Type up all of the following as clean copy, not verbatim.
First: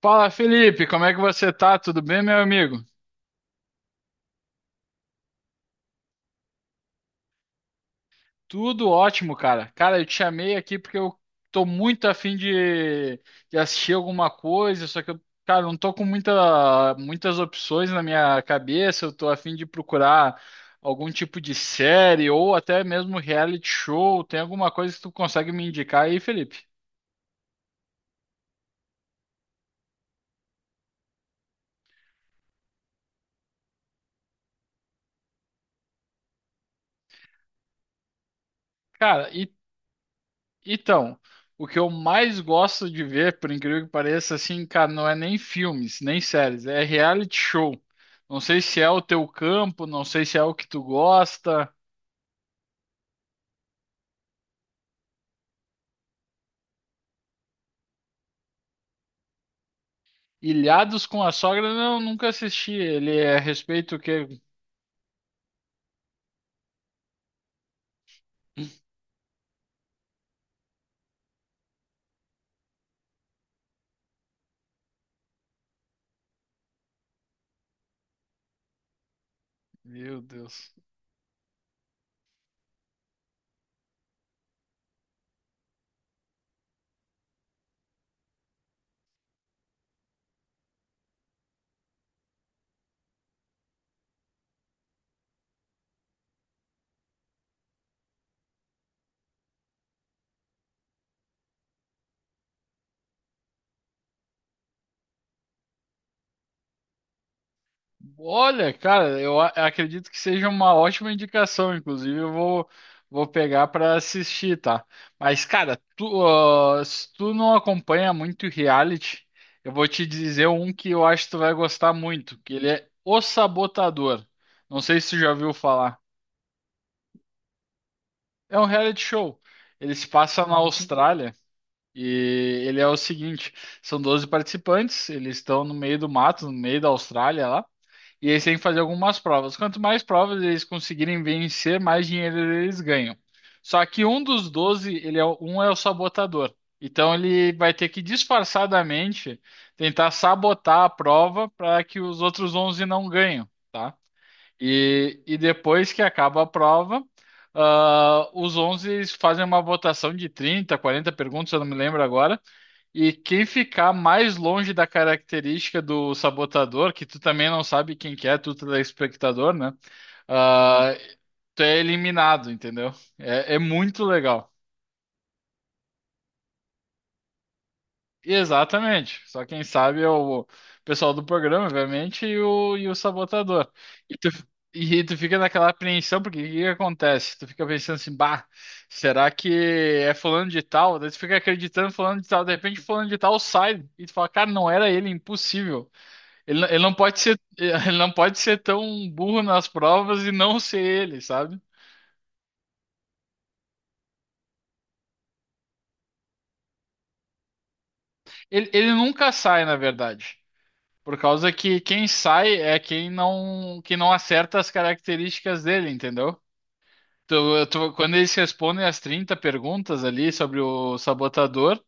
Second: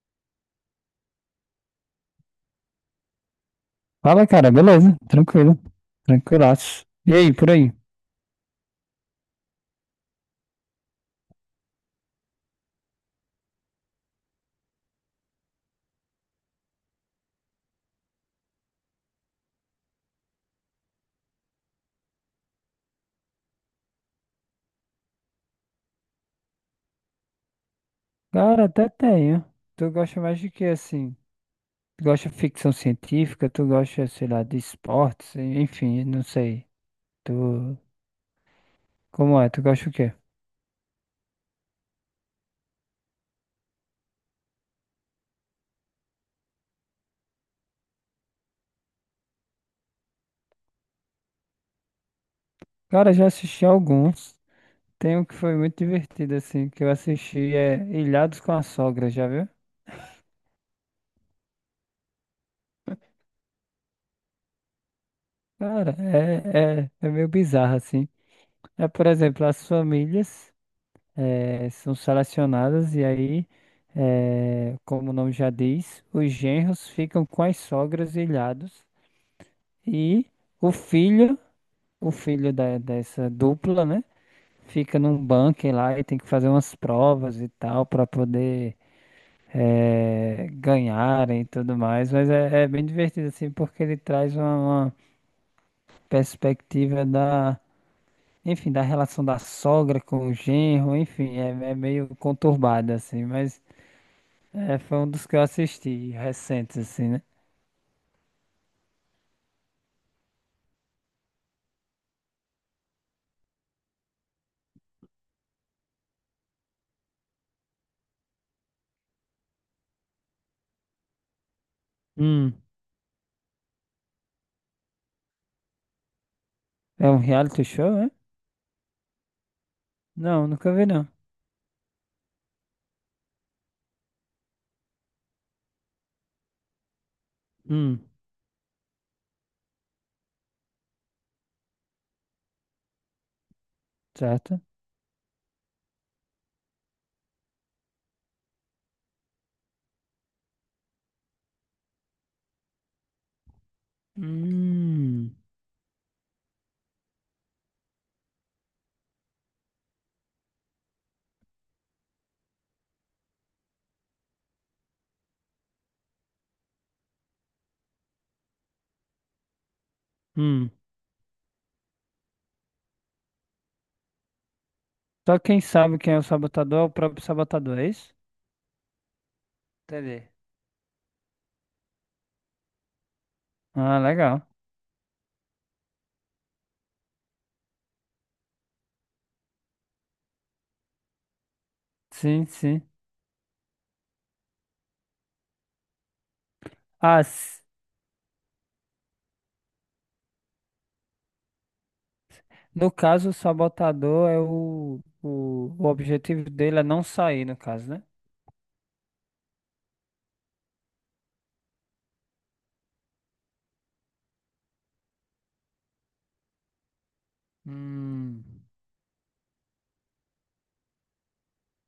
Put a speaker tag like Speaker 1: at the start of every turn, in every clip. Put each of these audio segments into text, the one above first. Speaker 1: Fala, Felipe, como é que você tá? Tudo bem, meu amigo?
Speaker 2: Fala, cara, beleza? Tranquilo. Tranquilaço. E aí, por aí?
Speaker 1: Tudo ótimo, cara. Cara, eu te chamei aqui porque eu tô muito afim de assistir alguma coisa, só que eu, cara, não tô com muitas opções na minha cabeça. Eu tô afim de procurar algum tipo de série ou até mesmo reality show. Tem alguma coisa que tu consegue me indicar aí, Felipe?
Speaker 2: Cara, até tenho. Tu gosta mais de que assim? Tu gosta de ficção científica? Tu gosta, sei lá, de esportes? Enfim, não sei. Tu.
Speaker 1: Cara,
Speaker 2: Como é?
Speaker 1: e
Speaker 2: Tu gosta o quê?
Speaker 1: Então, o que eu mais gosto de ver, por incrível que pareça, assim, cara, não é nem filmes, nem séries, é reality show. Não sei se é o teu campo, não sei se é o que tu gosta.
Speaker 2: Cara, já assisti alguns. Tem um que foi muito divertido, assim, que eu assisti é Ilhados com a Sogra, já viu?
Speaker 1: Ilhados com a Sogra, não, nunca assisti. Ele é a respeito o quê?
Speaker 2: Cara, é meio bizarro, assim. É, por exemplo, as famílias. São selecionadas e aí, como o nome já diz, os genros ficam com as sogras e ilhados
Speaker 1: Meu
Speaker 2: e o
Speaker 1: Deus.
Speaker 2: filho, o filho dessa dupla, né, fica num bunker lá e tem que fazer umas provas e tal para poder ganharem e tudo mais, mas é bem divertido assim porque ele traz uma perspectiva da da relação da sogra com o genro, enfim, é meio conturbado assim, mas é, foi um dos que eu assisti recentes, assim, né?
Speaker 1: Olha, cara, acredito que seja uma ótima indicação, inclusive vou pegar para assistir, tá? Mas, cara, tu, se tu não acompanha muito reality, eu vou te dizer um que eu acho que tu vai gostar muito, que
Speaker 2: Hum.
Speaker 1: ele é O Sabotador. Não sei se tu já ouviu falar.
Speaker 2: É um reality show, é?
Speaker 1: É um reality show. Ele se passa
Speaker 2: Não,
Speaker 1: na
Speaker 2: nunca vi, não.
Speaker 1: Austrália e ele é o seguinte, são 12 participantes, eles estão no meio do mato, no meio da Austrália lá.
Speaker 2: Hum.
Speaker 1: E eles têm que fazer algumas provas. Quanto mais provas eles conseguirem vencer, mais dinheiro eles ganham. Só que um dos
Speaker 2: Certo?
Speaker 1: 12 um é o sabotador. Então ele vai ter que disfarçadamente tentar sabotar a prova para que os outros 11 não ganhem, tá? E,
Speaker 2: Hum.
Speaker 1: e depois que acaba a prova, os 11 fazem uma votação de 30, 40 perguntas, eu não me lembro agora, e quem ficar mais longe da característica do sabotador, que tu também não sabe quem que é, tu telespectador, né?
Speaker 2: Hum.
Speaker 1: Ah, tu é eliminado, entendeu? É muito legal.
Speaker 2: Só quem sabe quem é o sabotador é o próprio sabotador, é isso?
Speaker 1: Exatamente. Só quem sabe é
Speaker 2: Entendi.
Speaker 1: o pessoal do programa, obviamente, e o sabotador.
Speaker 2: Ah,
Speaker 1: E tu,
Speaker 2: legal.
Speaker 1: e tu fica naquela apreensão, porque o que que acontece? Tu fica pensando assim, bah, será que é fulano de tal? Daí tu fica acreditando em fulano de tal,
Speaker 2: Sim,
Speaker 1: de repente
Speaker 2: sim.
Speaker 1: fulano de tal sai. E tu fala, cara, não era ele, impossível. Ele não pode
Speaker 2: Ah,
Speaker 1: ser,
Speaker 2: s-
Speaker 1: ele não pode ser tão burro nas provas e não ser ele, sabe?
Speaker 2: no caso, o sabotador é o objetivo dele é não sair, no caso, né?
Speaker 1: Ele nunca sai, na verdade. Por causa que quem sai é quem que não acerta as características dele, entendeu? Quando eles
Speaker 2: Hum.
Speaker 1: respondem as 30 perguntas ali sobre o sabotador,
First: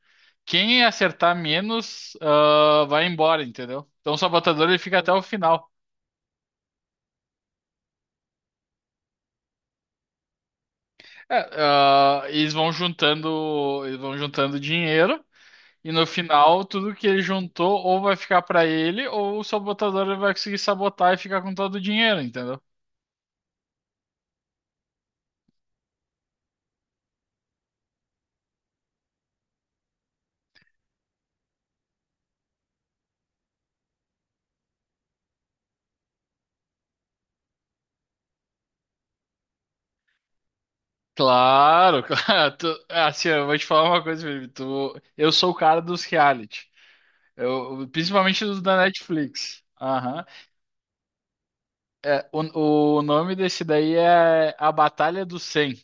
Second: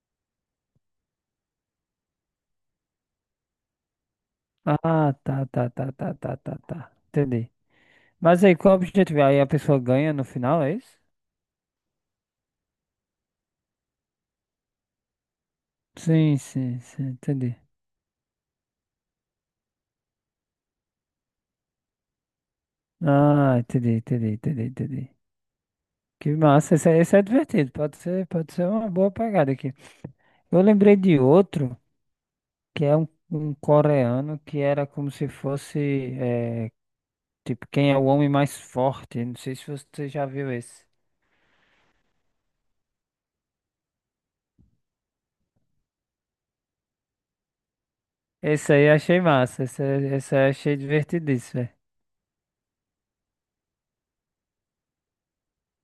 Speaker 1: quem acertar menos, vai embora, entendeu? Então o sabotador ele fica até
Speaker 2: Ah,
Speaker 1: o
Speaker 2: tá,
Speaker 1: final.
Speaker 2: tá, tá, tá, tá, tá, tá. Entendi. Mas aí, qual é o objetivo? Aí a pessoa ganha no final, é isso?
Speaker 1: Eles vão juntando dinheiro. E no
Speaker 2: Sim,
Speaker 1: final,
Speaker 2: sim,
Speaker 1: tudo
Speaker 2: sim,
Speaker 1: que ele
Speaker 2: entendi.
Speaker 1: juntou ou vai ficar pra ele, ou o sabotador ele vai conseguir sabotar e ficar com todo o dinheiro, entendeu?
Speaker 2: Ah, entendi, entendi, entendi, entendi. Que massa, esse, esse é divertido, pode ser uma boa pegada aqui. Eu lembrei de outro, que é um coreano, que era como se fosse, é, tipo, quem é o homem mais forte, não sei se você já viu esse.
Speaker 1: Claro, claro. Tu... Assim, eu vou te falar uma coisa, Felipe. Tu... Eu sou o cara dos reality. Eu... Principalmente dos
Speaker 2: Esse
Speaker 1: da
Speaker 2: aí eu achei
Speaker 1: Netflix.
Speaker 2: massa, esse,
Speaker 1: Aham.
Speaker 2: esse aí eu achei divertidíssimo, velho.
Speaker 1: É, o nome desse daí é A Batalha do 100.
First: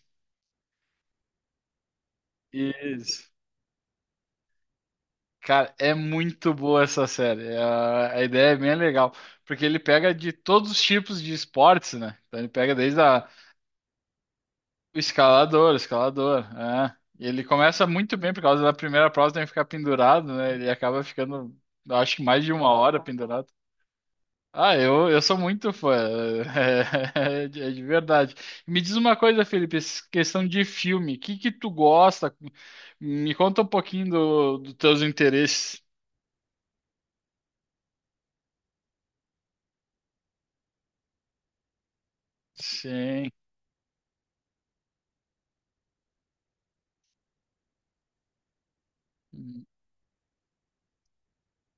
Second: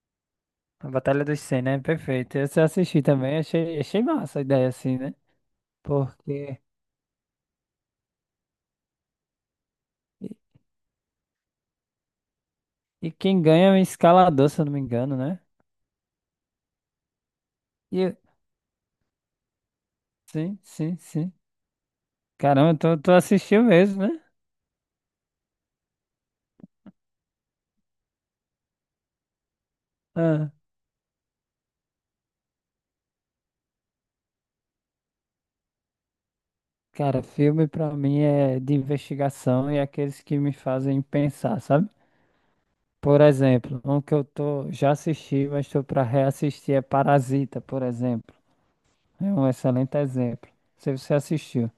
Speaker 2: A Batalha dos cem, né? Perfeito. Esse eu assisti
Speaker 1: Isso.
Speaker 2: também, achei, achei massa a ideia assim, né?
Speaker 1: Cara, é muito
Speaker 2: Porque...
Speaker 1: boa essa série. A ideia é bem legal. Porque ele pega
Speaker 2: E
Speaker 1: de todos os tipos de esportes, né? Então ele pega desde
Speaker 2: e
Speaker 1: a...
Speaker 2: quem ganha é um escalador, se eu não me engano, né?
Speaker 1: O escalador, é. E ele começa muito
Speaker 2: E,
Speaker 1: bem por causa da primeira prova, tem que ficar pendurado, né?
Speaker 2: sim,
Speaker 1: Ele
Speaker 2: sim,
Speaker 1: acaba
Speaker 2: sim.
Speaker 1: ficando, acho que mais de uma
Speaker 2: Caramba, tu,
Speaker 1: hora
Speaker 2: tu
Speaker 1: pendurado.
Speaker 2: assistiu mesmo, né?
Speaker 1: Eu sou muito fã, de é de verdade. Me diz uma coisa, Felipe, essa questão
Speaker 2: Ah,
Speaker 1: de filme, o que que tu gosta? Me conta um pouquinho dos teus interesses.
Speaker 2: cara, filme pra mim é de investigação e aqueles que me fazem pensar, sabe? Por
Speaker 1: Sim.
Speaker 2: exemplo, um que eu tô, já assisti, mas tô pra reassistir é Parasita, por exemplo. É um excelente exemplo. Se você assistiu.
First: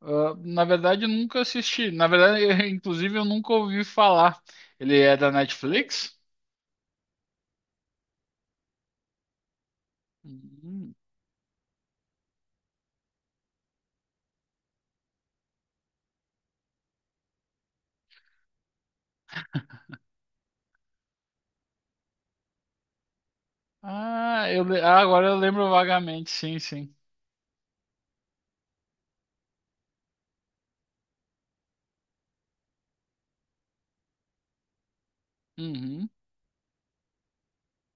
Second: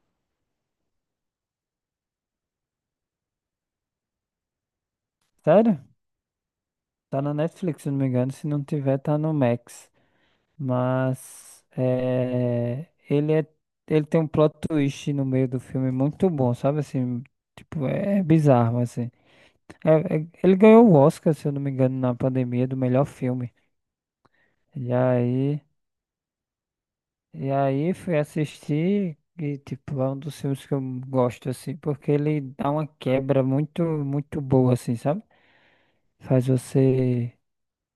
Speaker 1: Ah, na verdade, eu nunca assisti. Na verdade, inclusive, eu nunca ouvi falar. Ele é da
Speaker 2: Sério?
Speaker 1: Netflix?
Speaker 2: Tá na Netflix, se não me engano. Se não tiver, tá no Max.
Speaker 1: Hum.
Speaker 2: Mas é, ele tem um plot twist no meio do filme muito bom, sabe? Assim, tipo, é bizarro, assim. Ele ganhou o Oscar, se eu não me engano, na pandemia do melhor filme. E
Speaker 1: Ah, agora eu
Speaker 2: aí,
Speaker 1: lembro vagamente, sim, sim.
Speaker 2: e aí fui assistir e, tipo, é um dos filmes que eu gosto, assim, porque ele dá uma quebra muito, muito boa, assim, sabe?
Speaker 1: Uhum.
Speaker 2: Faz você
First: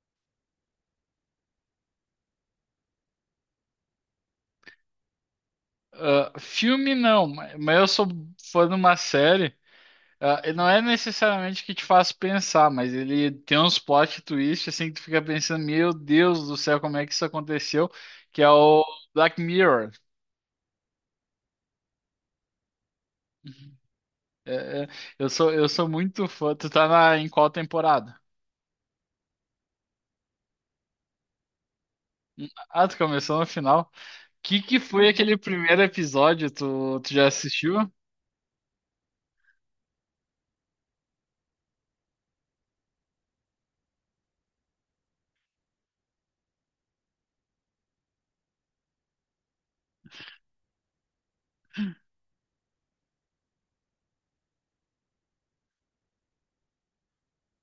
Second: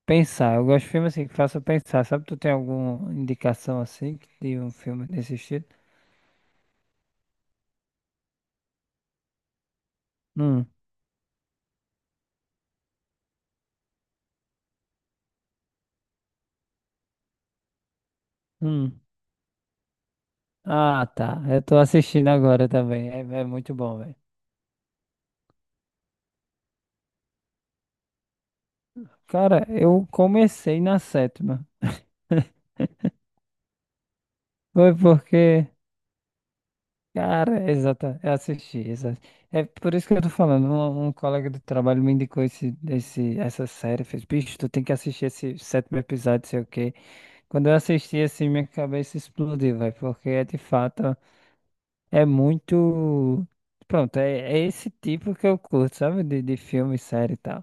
Speaker 2: pensar. Eu gosto de filmes assim que façam pensar, sabe? Tu tem alguma indicação, assim, de um filme desse estilo?
Speaker 1: Ah, filme não, mas eu sou fã de uma série. Ah, e
Speaker 2: Hum.
Speaker 1: não é necessariamente que te faz pensar, mas ele tem uns plot twist assim que tu fica pensando, meu Deus do céu, como é que isso aconteceu? Que é o
Speaker 2: Hum.
Speaker 1: Black Mirror.
Speaker 2: Ah, tá. Eu tô assistindo agora também. É, é muito bom, velho.
Speaker 1: É, é, eu sou muito fã. Tu tá na, em qual temporada?
Speaker 2: Cara, eu comecei na sétima.
Speaker 1: Ah, tu começou no final. Que
Speaker 2: Foi
Speaker 1: foi aquele
Speaker 2: porque
Speaker 1: primeiro episódio? Tu já
Speaker 2: cara,
Speaker 1: assistiu?
Speaker 2: exata, eu assisti, exato. É por isso que eu tô falando, um colega do trabalho me indicou essa série, fez, bicho, tu tem que assistir esse sétimo episódio, sei o quê. Quando eu assisti, assim, minha cabeça explodiu, vai, porque é de fato, é muito, pronto, é esse tipo que eu curto, sabe, de filme, série e tal.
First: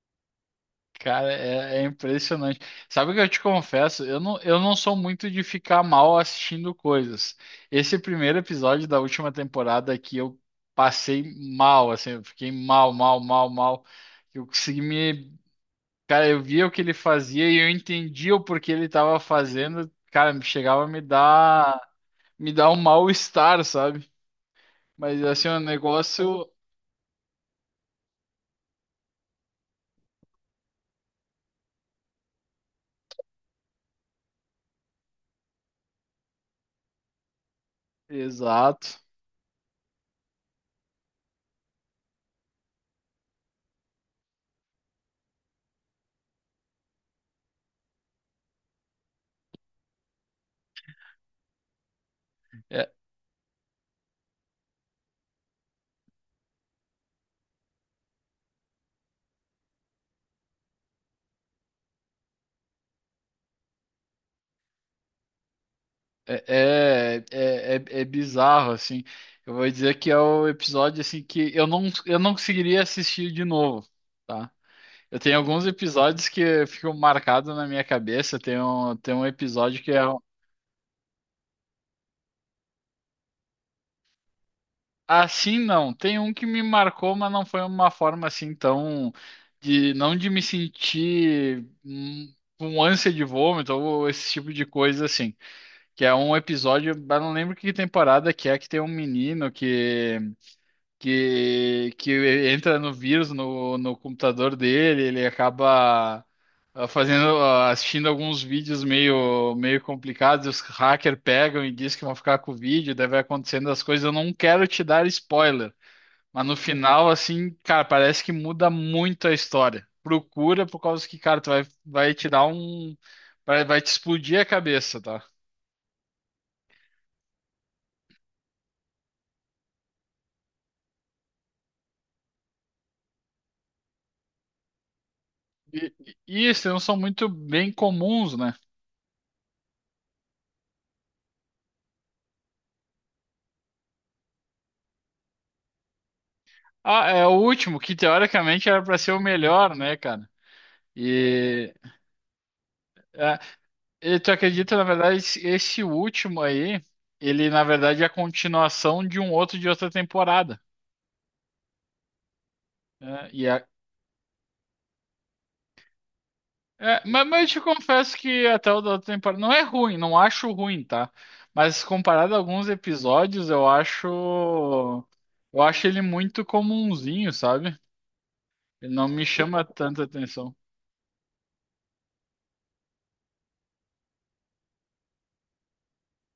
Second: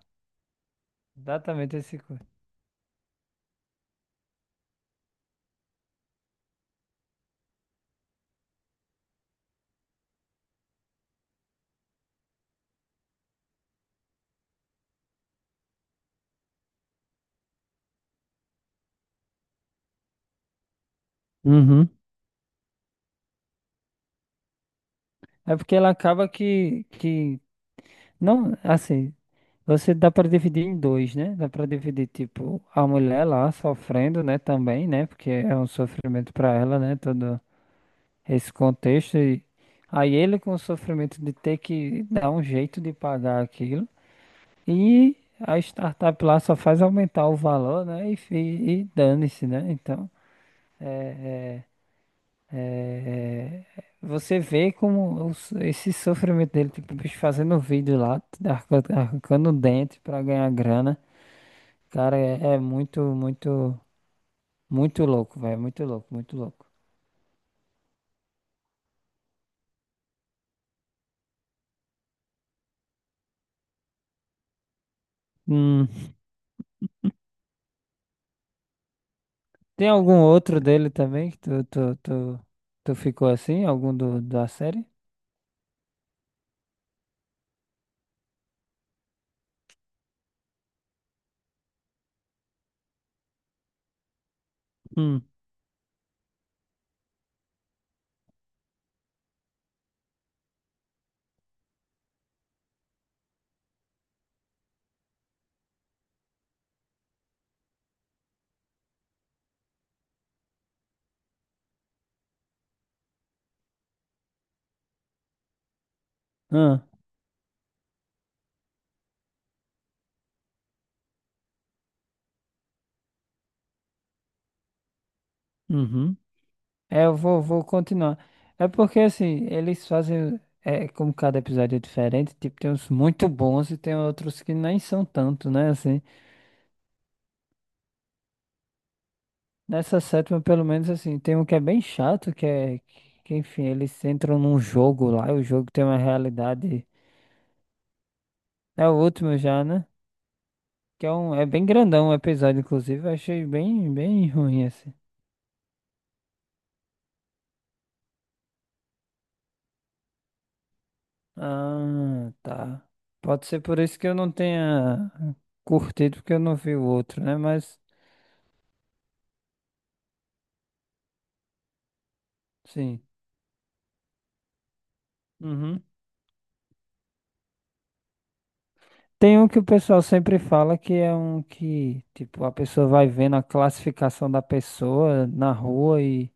Speaker 1: Cara,
Speaker 2: Exatamente esse curto.
Speaker 1: impressionante. Sabe o que eu te confesso? Eu não sou muito de ficar mal assistindo coisas. Esse primeiro episódio da última temporada aqui eu passei mal, assim, eu fiquei mal, mal, mal, mal. Eu consegui me. Cara, eu via o que ele fazia e eu entendia o porquê ele estava fazendo. Cara, chegava a
Speaker 2: Uhum.
Speaker 1: me dar um mal-estar, sabe? Mas assim, é
Speaker 2: É
Speaker 1: um
Speaker 2: porque ela acaba
Speaker 1: negócio.
Speaker 2: que não, assim, você dá para dividir em dois, né? Dá para dividir, tipo, a mulher lá sofrendo, né, também, né? Porque é um sofrimento para ela, né? Todo esse
Speaker 1: Exato.
Speaker 2: contexto. E aí ele com o sofrimento de ter que dar um jeito de pagar aquilo. E a startup lá só faz aumentar o valor, né? E dane-se, né? Então,
Speaker 1: É,
Speaker 2: é, é, você vê como esse sofrimento dele, tipo, o bicho fazendo vídeo lá, arrancando o dente para ganhar grana. Cara, é, é muito, muito, muito louco, velho. Muito louco, muito louco.
Speaker 1: é bizarro, assim. Eu vou dizer que é o episódio assim que eu não conseguiria assistir de novo, tá? Eu tenho alguns
Speaker 2: Hum,
Speaker 1: episódios que ficam marcados na minha cabeça. Tem um episódio
Speaker 2: tem
Speaker 1: que é um,
Speaker 2: algum outro dele também que tu ficou assim? Algum do, da série?
Speaker 1: assim, não. Tem um que me marcou, mas não foi uma forma assim tão de não de me sentir com ânsia de vômito ou esse tipo de coisa
Speaker 2: Hum,
Speaker 1: assim. Que é um episódio, eu não lembro que temporada que é que tem um menino que entra no vírus no computador dele, ele acaba assistindo alguns vídeos meio complicados, os hackers pegam e dizem que vão ficar com o vídeo, daí vai acontecendo as coisas. Eu não quero te dar spoiler, mas no
Speaker 2: ah,
Speaker 1: final, assim, cara, parece que muda muito a história. Procura por causa que, cara, vai te dar um. Vai te explodir a cabeça, tá?
Speaker 2: uhum. É, eu vou, vou continuar. É porque, assim, eles fazem. É, como cada episódio é diferente, tipo, tem uns muito bons e tem outros que nem são tanto, né?
Speaker 1: E,
Speaker 2: Assim,
Speaker 1: e isso não são muito bem comuns, né?
Speaker 2: nessa sétima, pelo menos, assim, tem um que é bem chato, que é. Que, enfim, eles entram num jogo lá e o jogo tem uma realidade.
Speaker 1: Ah, é o último, que teoricamente era
Speaker 2: É o
Speaker 1: para ser o
Speaker 2: último já,
Speaker 1: melhor,
Speaker 2: né?
Speaker 1: né, cara?
Speaker 2: Que é um, é bem
Speaker 1: E,
Speaker 2: grandão o episódio, inclusive. Eu
Speaker 1: é,
Speaker 2: achei bem,
Speaker 1: e
Speaker 2: bem
Speaker 1: tu
Speaker 2: ruim
Speaker 1: acredita, na
Speaker 2: assim.
Speaker 1: verdade, esse último aí, ele na verdade é a continuação de um outro de outra temporada.
Speaker 2: Ah, tá.
Speaker 1: Né?
Speaker 2: Pode ser por isso que eu não tenha curtido, porque eu não vi o
Speaker 1: É,
Speaker 2: outro, né?
Speaker 1: mas eu te
Speaker 2: Mas,
Speaker 1: confesso que até o da outra temporada não é ruim, não acho ruim, tá? Mas comparado a alguns
Speaker 2: sim.
Speaker 1: episódios, eu
Speaker 2: Uhum.
Speaker 1: acho ele muito comumzinho, sabe? Ele não me
Speaker 2: Tem um que
Speaker 1: chama
Speaker 2: o
Speaker 1: tanta
Speaker 2: pessoal sempre
Speaker 1: atenção.
Speaker 2: fala que é um que, tipo, a pessoa vai vendo a classificação da pessoa na rua e,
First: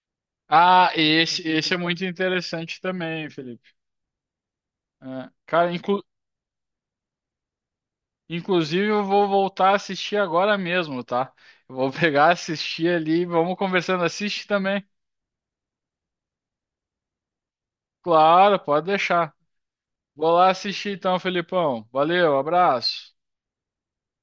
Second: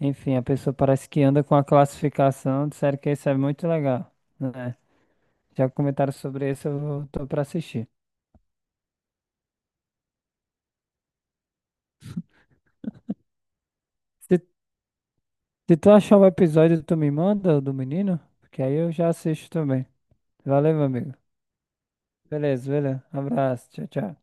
Speaker 2: enfim, a pessoa
Speaker 1: Ah,
Speaker 2: parece que anda com a
Speaker 1: esse é muito
Speaker 2: classificação.
Speaker 1: interessante
Speaker 2: Disseram que
Speaker 1: também,
Speaker 2: esse é muito
Speaker 1: Felipe.
Speaker 2: legal, né?
Speaker 1: É,
Speaker 2: Já
Speaker 1: Cara, inclu-
Speaker 2: comentaram sobre esse, tô pra assistir.
Speaker 1: inclusive eu vou voltar a assistir agora mesmo, tá? Eu vou pegar, assistir ali, vamos conversando.
Speaker 2: Se
Speaker 1: Assiste também.
Speaker 2: se tu achar o episódio, tu me manda o do menino,
Speaker 1: Claro,
Speaker 2: porque aí
Speaker 1: pode
Speaker 2: eu já
Speaker 1: deixar.
Speaker 2: assisto também.
Speaker 1: Vou lá
Speaker 2: Valeu, meu
Speaker 1: assistir
Speaker 2: amigo.
Speaker 1: então, Felipão. Valeu,
Speaker 2: Beleza, beleza.
Speaker 1: abraço.
Speaker 2: Abraço, tchau, tchau.